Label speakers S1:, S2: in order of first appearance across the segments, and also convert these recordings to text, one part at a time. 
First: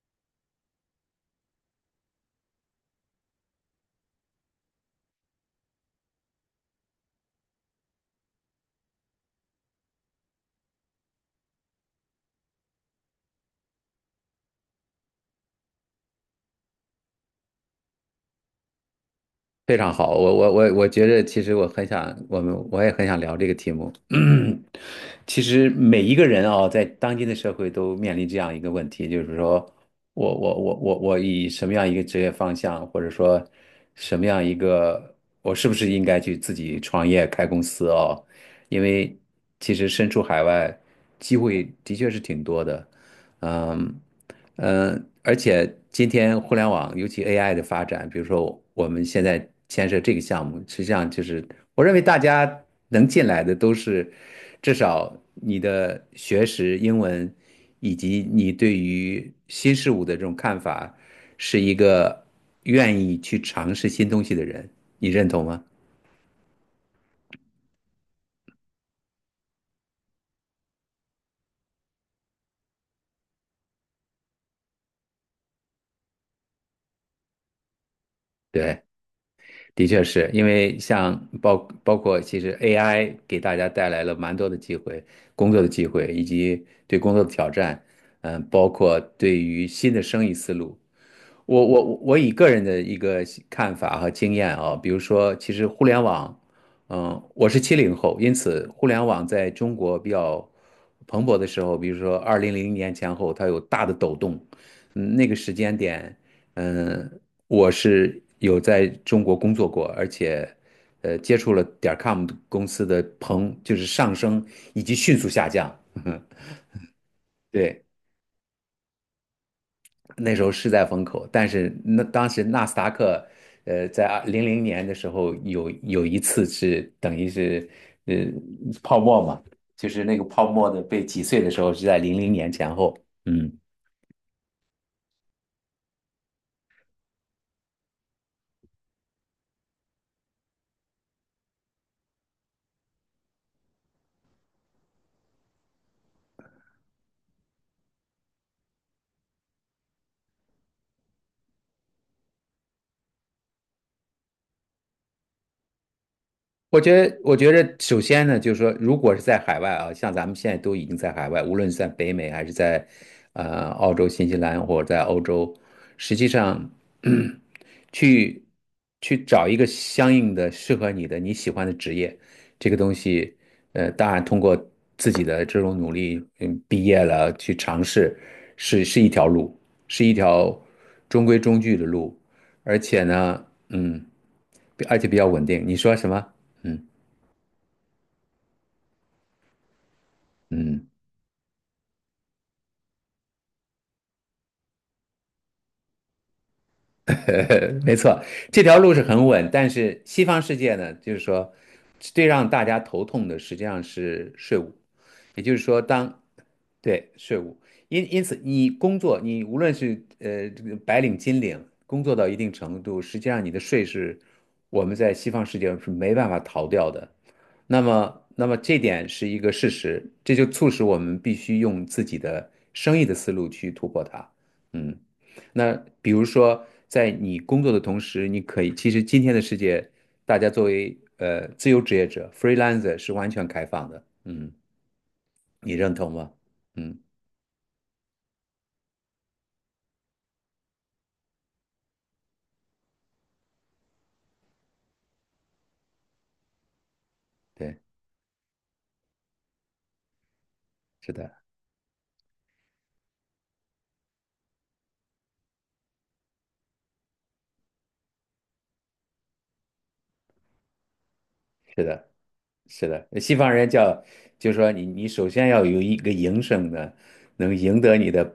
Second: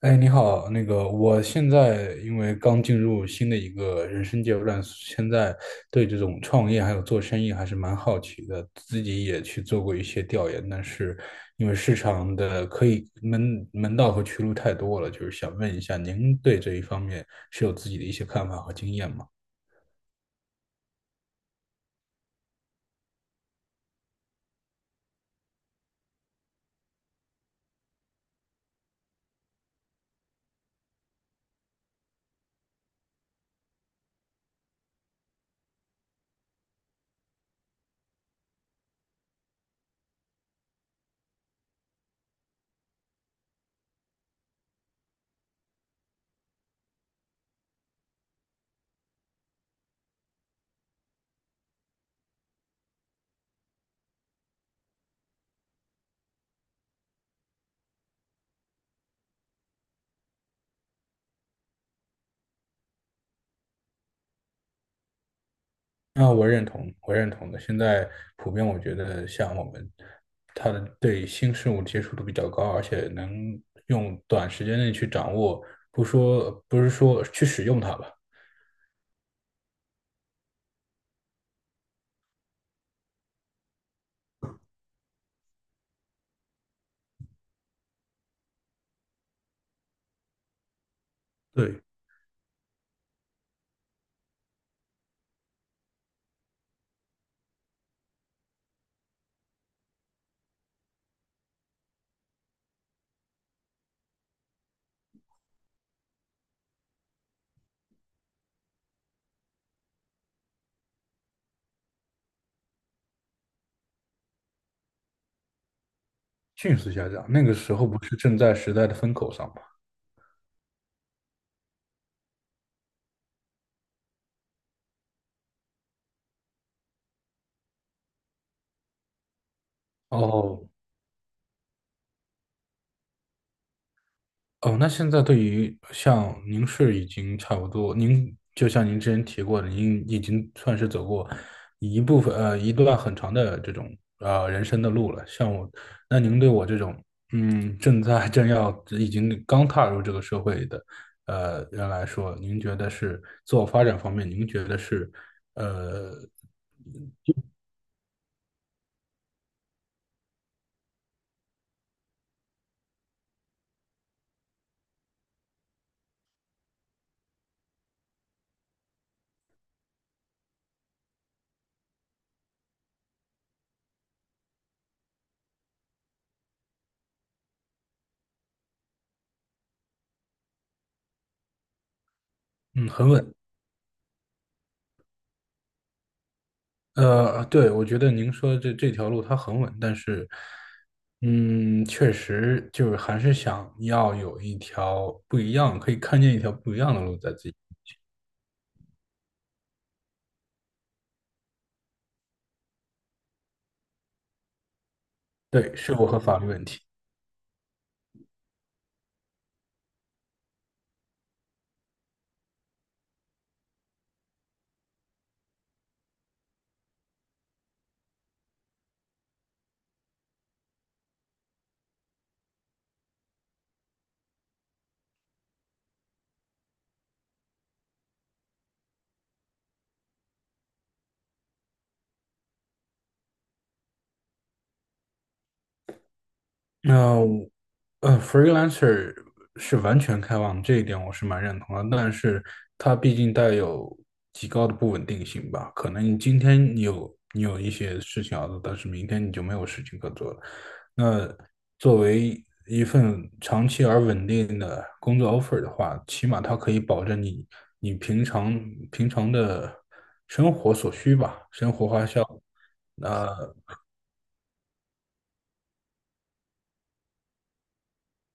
S1: 哎，你好，那个，我现在因为刚进入新的一个人生阶段，现在对这种创业还有做生意还是蛮好奇的，自己也去做过一些调研，但是因为市场的可以门道和渠路太多了，就是想问一下，您对这一方面是有自己的一些看法和经验吗？
S2: 非常好，我觉得，其实我很想，我也很想聊这个题目。其实每一个人啊、在当今的社会都面临这样一个问题，就是说我以什么样一个职业方向，或者说什么样一个，我是不是应该去自己创业开公司哦？因为其实身处海外，机会的确是挺多的，嗯。而且今天互联网，尤其 AI 的发展，比如说我们现在牵涉这个项目，实际上就是我认为大家能进来的都是至少你的学识、英文以及你对于新事物的这种看法，是一个愿意去尝试新东西的人，你认同吗？
S1: 那我认同，我认同的。现在普遍我觉得，像我们，他的对新事物接触度比较高，而且能用短时间内去掌握，不是说去使用它吧。
S2: 对。的确是因为像包括其实 AI 给大家带来了蛮多的机会，工作的机会以及对工作的挑战，包括对于新的生意思路，我
S1: 对，
S2: 我我以个人的一个看法和经验啊，比如说，其实互联网，我是70后，因此互联网在中国比较蓬勃的时候，比如说2000年前后，它有大的抖动，那个时间点，嗯，我是有在中国工作过，而且，接触了点 com 公司的蓬，就是上升以及迅速下降，
S1: 迅速下降。那 个时
S2: 对。
S1: 候不是正在时代的风口上吗？
S2: 那时候是在风口，但是那当时纳斯达克，在零零年的时候有一次是等于是呃泡沫嘛，就是那个泡
S1: 哦。
S2: 沫的被挤碎的时候是在零零年前后，嗯。
S1: 哦，那现在对于像您是已经差不多，您就像您之前提过的，您已经算是走过一部分呃一段很长的这种人生的路了。像我，那您对我这种嗯正在正要已经刚踏入这个社会的人来说，您觉得是自我发展方面，您觉得是呃
S2: 我觉得，我觉得首先呢，就是说，如果是在海外啊，像咱们现在都已经在海外，无论是在北美还是在澳洲、新西兰或者在欧洲，实际上 去去找一个相应的适合你的你喜欢的职业，这个东西，当然通过自己的这种努力，毕业了去尝试，是一条路，是一条中规中矩的路，而
S1: 嗯
S2: 且
S1: 很稳。
S2: 呢，嗯，而且比较稳定。你说什么？嗯。
S1: 对，我觉得您说的这条路它很稳，但是，
S2: 嗯，
S1: 嗯，确实就是还是想要有一条不一样，可以看见一条不一样的路在自己。
S2: 没错，这条路是很稳，但是西方世界呢，就是说，最让大家头痛的实际上是税务，也就是
S1: 对，
S2: 说
S1: 是否和
S2: 当，
S1: 法律问题。
S2: 对，税务，因此你工作，你无论是这个白领、金领，工作到一定程度，实际上你的税是我们在西方世界是没办法逃掉的。那么这点是一个事实，这就促使我们必须用自己的生意的思路去突破它。嗯。那比如说，在你工作的同时，你可以，其实今天的世界，大家作为自由职业者 freelancer 是完全开放的，你认同吗？嗯，
S1: 那我freelancer 是完全开放，这一点我是蛮认同的，但是它毕竟带有极高的不稳定性吧。可能你今天你有一
S2: 对，
S1: 些事情要做，但是明天你就没有事情可做了。
S2: 是的，
S1: 那作为一份长期而稳定的工作 offer 的话，起码它可以保证你平常的生活所需吧，生
S2: 是
S1: 活花
S2: 的。
S1: 销。
S2: 是的，西方人叫，就是说你首先要有一个营生的，能赢得你的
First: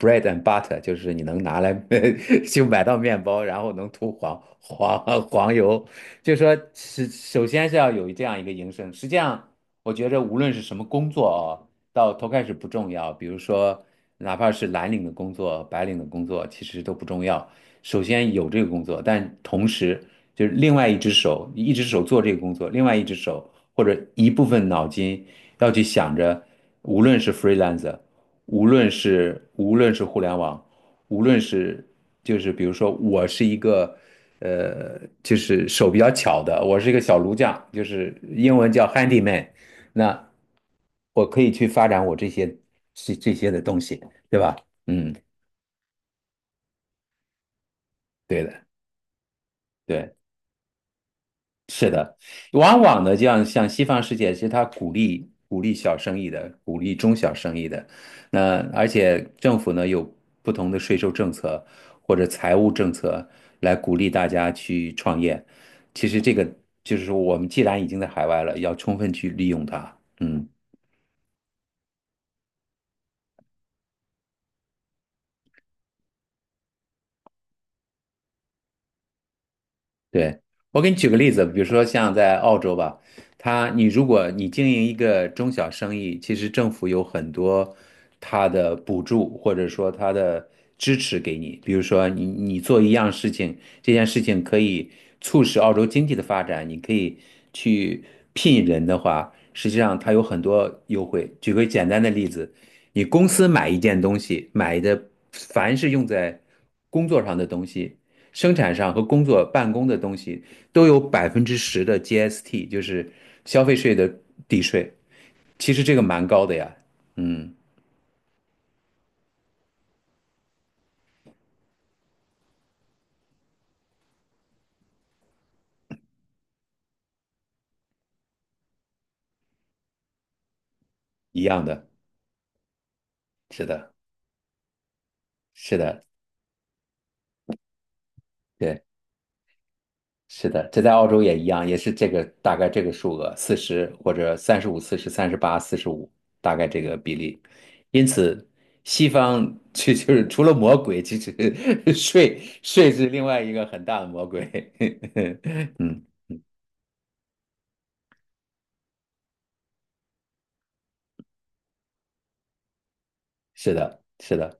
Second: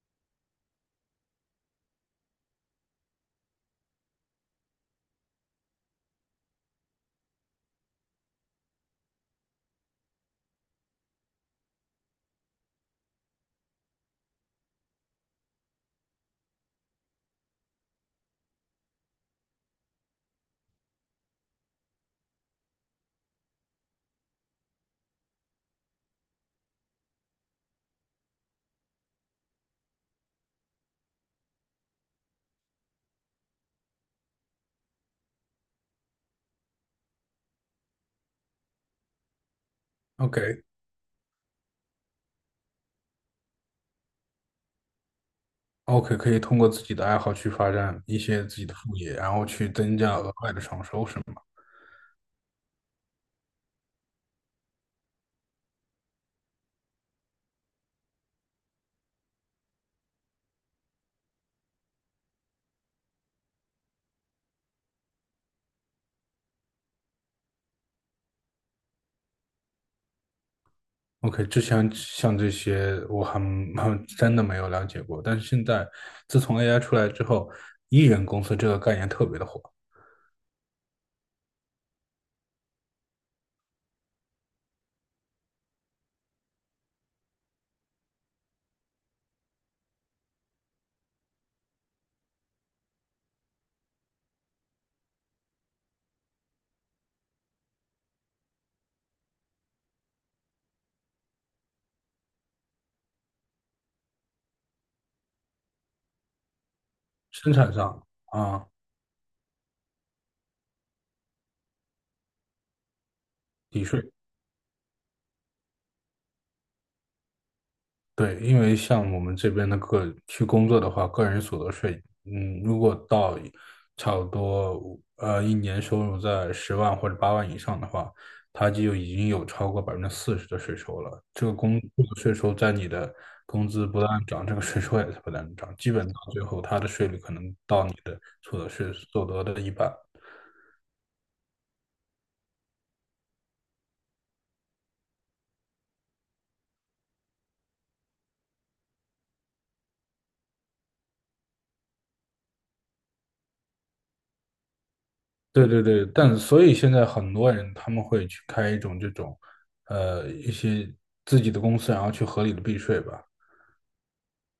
S2: bread and butter，就是你能拿来 就买到面包，然后能涂黄油，就是说是首先是要有这样一个营生。实际上，我觉着无论是什么工作哦，到头开始不重要，比如说哪怕是蓝领的工作、白领的工作，其实都不重要。首先有这个工作，但同时就是另外一只手，一只手做这个工作，另外一只手。或者一部分脑筋要去想着，无论是 freelancer，无论是互联网，无论是就是比如说我是一个就是手比较巧的，我是一个小炉匠，就是英文叫 handyman，那
S1: OK。
S2: 我可以去发展我这些的东西，对吧？嗯，
S1: OK，可以通过自己的爱好去发展一
S2: 对
S1: 些
S2: 的，
S1: 自己的副业，然后去增
S2: 对。
S1: 加额外的创收，是吗
S2: 往往呢，这样像西方世界，其实他鼓励小生意的，鼓励中小生意的。那而且政府呢有不同的税收政策或者财务政策来鼓励大家去创业。其实这个就是说，我们既然已经在海外了，要充分去利用它。嗯。
S1: ？OK，之前像这些我还真的没有了解过，但是现在自从 AI 出来之后，艺人公司这个概念特别的火。
S2: 对，我给你举个例子，比如说像在澳洲吧，你如果你经营一个中小生意，其实政府有很多它的补助或者说它的支持给你，比如说你做一样事情，这件事情可以促使澳洲经济的发展，你可以去聘人的话，实际上它有很多优惠。举个简单的例子，你公司买一件东西，买的凡是用在工作上的
S1: 生
S2: 东
S1: 产
S2: 西。
S1: 上
S2: 生
S1: 啊，
S2: 产上和工作办公的东西都有10%的 GST，就是消费
S1: 抵
S2: 税
S1: 税。
S2: 的抵税。其实这个蛮高的呀，嗯，
S1: 对，因为像我们这边的个去工作的话，个人所得税，嗯，如果到差不多一年收入在10万或者8万以上的话，它就已经有超过40%的税收了。
S2: 一
S1: 这个
S2: 样
S1: 工
S2: 的，
S1: 这个税收在你的
S2: 是
S1: 工资
S2: 的，
S1: 不断涨，这个税收也在不断涨，
S2: 是
S1: 基
S2: 的，
S1: 本到最后它的税率可能到你的所得
S2: 对，
S1: 税所得的一半。
S2: 是的，这在澳洲也一样，也是这个大概这个数额，40或者35、40、38、45，大概这个比例。因此，西方就是除了魔鬼，其实 税是另外一个很大的魔鬼。
S1: 对 对
S2: 嗯，
S1: 对，但所以现在很多人他们会去开一种这种，呃，一些自己的公司，然后去合理的避税吧。
S2: 是的，是的。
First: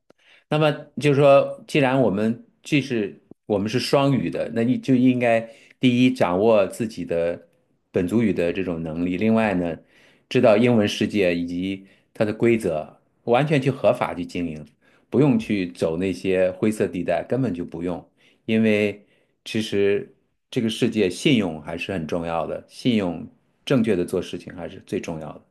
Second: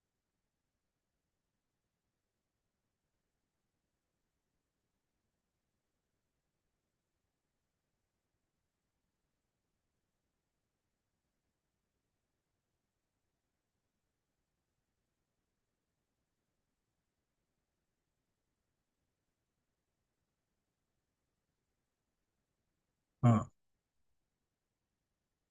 S2: 那么就是说，既然我们我们是双语的，那你就应该第一掌握自己的本族语的这种能力，另外呢，知道英文世界以及它的规则，完全去合法去经营，不用去走那些灰色地带，根本就不用，因为其实这个世界信用还是很重要的，信用
S1: 嗯。
S2: 正确的做事情还是最重要的。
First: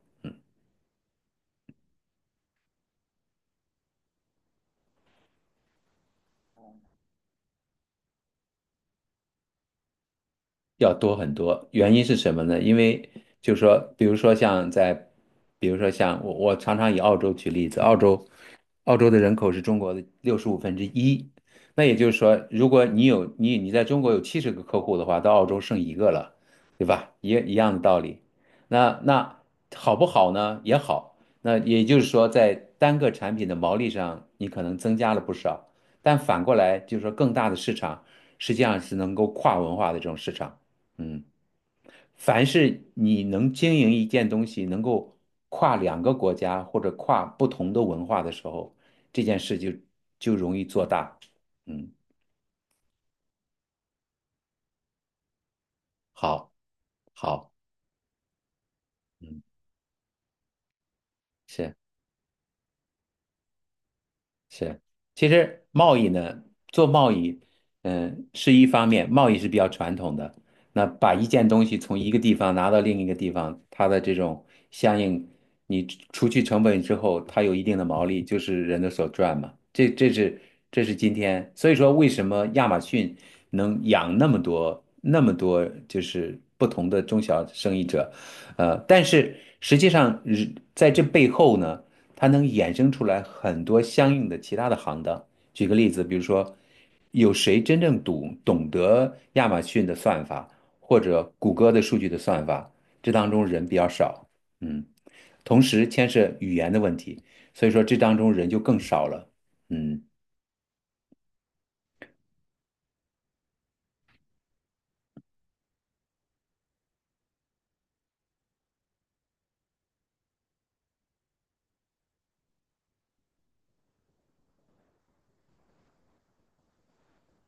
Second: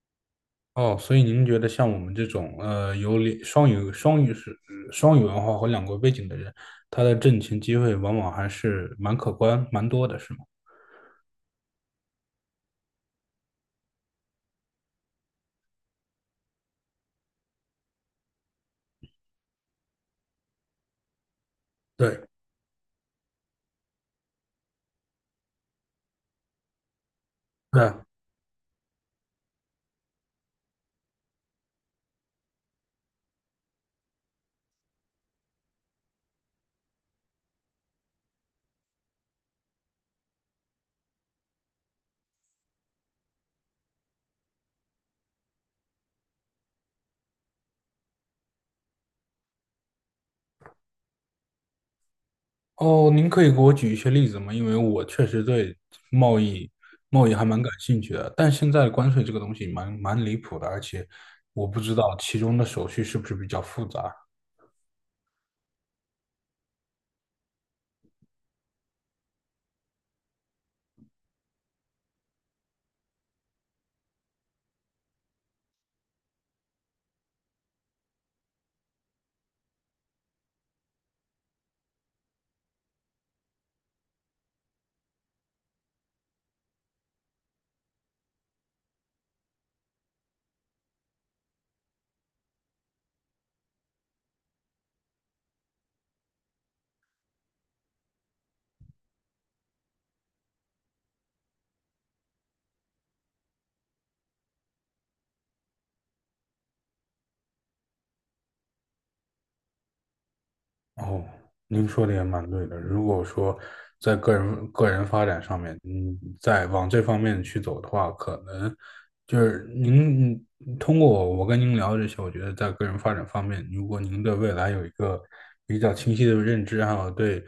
S1: 哦，所以您觉得像我们这种呃有两双语双语是双语文化和两国背景的人，他的挣钱机会往往还是蛮可观、蛮多的，是吗？
S2: 要多很多。原因是什么呢？因为就是说，比如说像在，比如说像我，我常常以澳洲举例子，澳洲，澳洲的人口是中国的1/65。那也就是
S1: 对。
S2: 说，如果你在中国有70个客户的话，到澳洲剩一个了，对吧？一样的
S1: 对
S2: 道
S1: 啊。
S2: 理。那好不好呢？也好。那也就是说，在单个产品的毛利上，你可能增加了不少，但反过来就是说，更大的市场实际上是能够跨文化的这种市场。嗯，凡是你能经营一件东西，能够跨两个国家或者跨不同的文化的时候，这件事就容易做大。嗯，
S1: 哦，您可以给我举一些例子吗？因为我确实对贸
S2: 好，
S1: 易贸易还
S2: 好，
S1: 蛮感兴趣的，但现在关税这个
S2: 嗯，
S1: 东西蛮离谱的，而且我
S2: 是。
S1: 不知道其中的手续是不是比较复杂。
S2: 是，其实贸易呢，做贸易，是一方面，贸易是比较传统的。那把一件东西从一个地方拿到另一个地方，它的这种相应，你除去成本之后，它有一定的毛利，就是人的所赚嘛。这是今天，所以说为什么亚马逊能养那么多就是不同的中小生意者，但是实际上在这背后呢。它能衍生出来很多相应的其他的行当。举个例子，比如说，有谁真正懂得亚马逊的算法，或者谷歌的数据的算法？这当中人比较少，嗯，同时牵涉语言的问题，所以说这当中人就更少了，嗯。
S1: 哦，您说的也蛮对的。如果说在个人发展上面，嗯，在往这方面去走的话，可能就是您通过我跟您聊这些，我觉得在个人发展方面，如果您对未来有一个比较清晰的认知，还有对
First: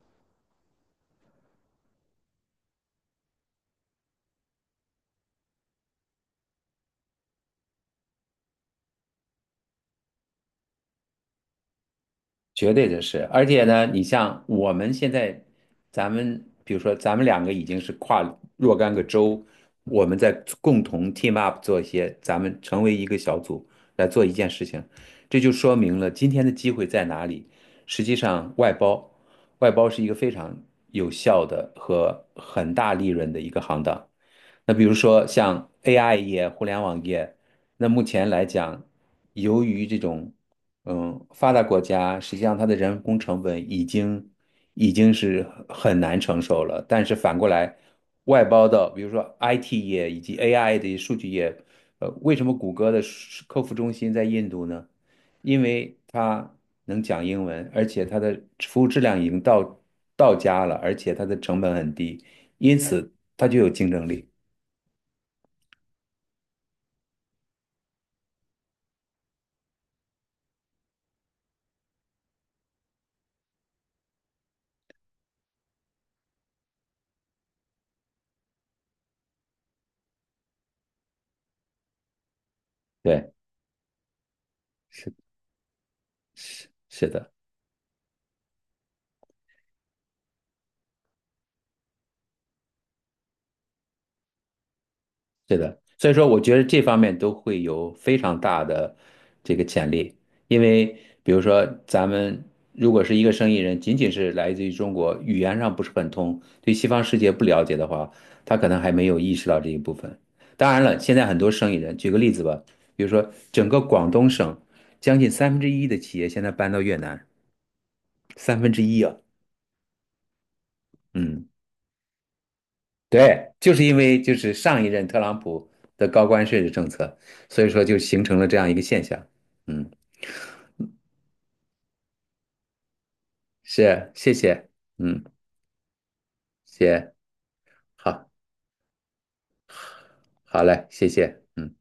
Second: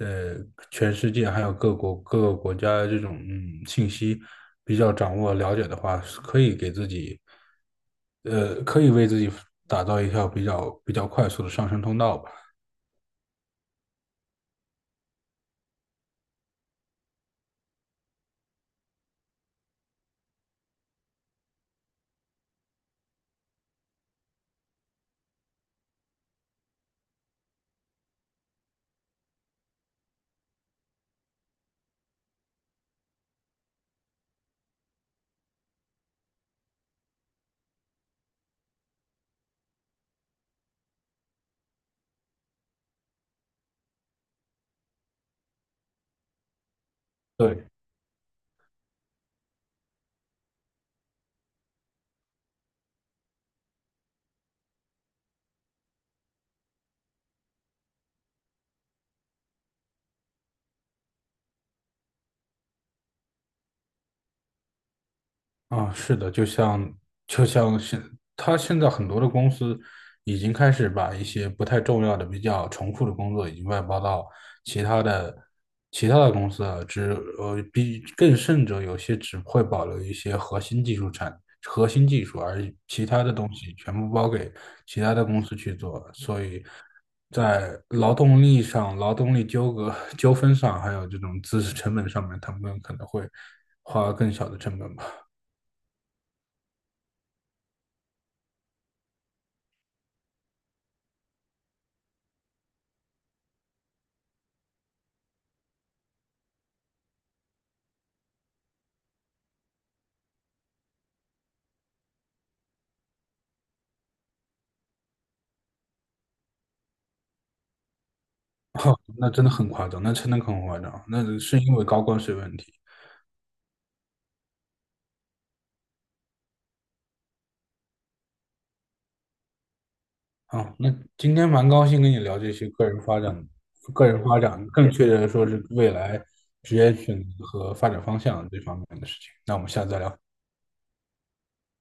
S1: 呃全世界还有各个国家这种信息比较掌握了解的话，是可以给自己呃可以为自己打造一条比较快速的上升通道吧。
S2: 绝对的是，而且呢，你像我们现在，咱们比如说，咱们两个已经是跨若干个州，我们在共同 team up 做一些，咱们成为一个小组来做一件事情，这就说明了今天的机会在哪里。实际上，外包是一个非常有效的和很大利润的一个行当。那比如说像 AI 业、互联网业，那目前来讲，由于这种发达国家，实际上它的人工成本已经是很难承受了。但是反过
S1: 对。
S2: 来，外包到比如说 IT 业以及 AI 的数据业，为什么谷歌的数客服中心在印度呢？因为它能讲英文，而且它的服务质量已经到家了，而且它的成本很低，因此它就有竞争力。
S1: 啊，是的，就像他现在很多的公司已经开始把一些不太重要的、比较重复的工作已经外包到其他的公司了，比更甚者，有些只会保留一些核心技术，而其他的
S2: 对，
S1: 东西全部包给其他的公司去做，所以
S2: 是的，
S1: 在劳动力上、劳动力纠葛 纠纷上，还有这种知识成本上面，他们可能会花更小的成本吧。
S2: 是的，所以说我觉得这方面都会有非常大的这个潜力，因为比如说咱们如果是一个生意人，仅仅是来自于中国，语言上不是很通，对西方世界不了解的话，他可能还没有意识到这一部分。当然了，现在很多生意人，举个例子吧，比如说整个广东省将近三分之一的企业现在搬到越南，三分 之
S1: 哦，
S2: 一啊，
S1: 那真的很夸张，那真的很夸张，那
S2: 嗯。
S1: 是因为高关税问题。
S2: 对，就是因为上一任特朗普的高关税的政策，所以说就形成了这样一个现象。嗯，
S1: 哦，那今天蛮高兴跟你聊这些个人发展、个
S2: 是，
S1: 人
S2: 谢
S1: 发展，
S2: 谢，
S1: 更确切
S2: 嗯，
S1: 的说是未来职业
S2: 谢，
S1: 选择和发展方
S2: 好，
S1: 向这方面的事情。那我们下次再聊。
S2: 好嘞，谢谢。嗯。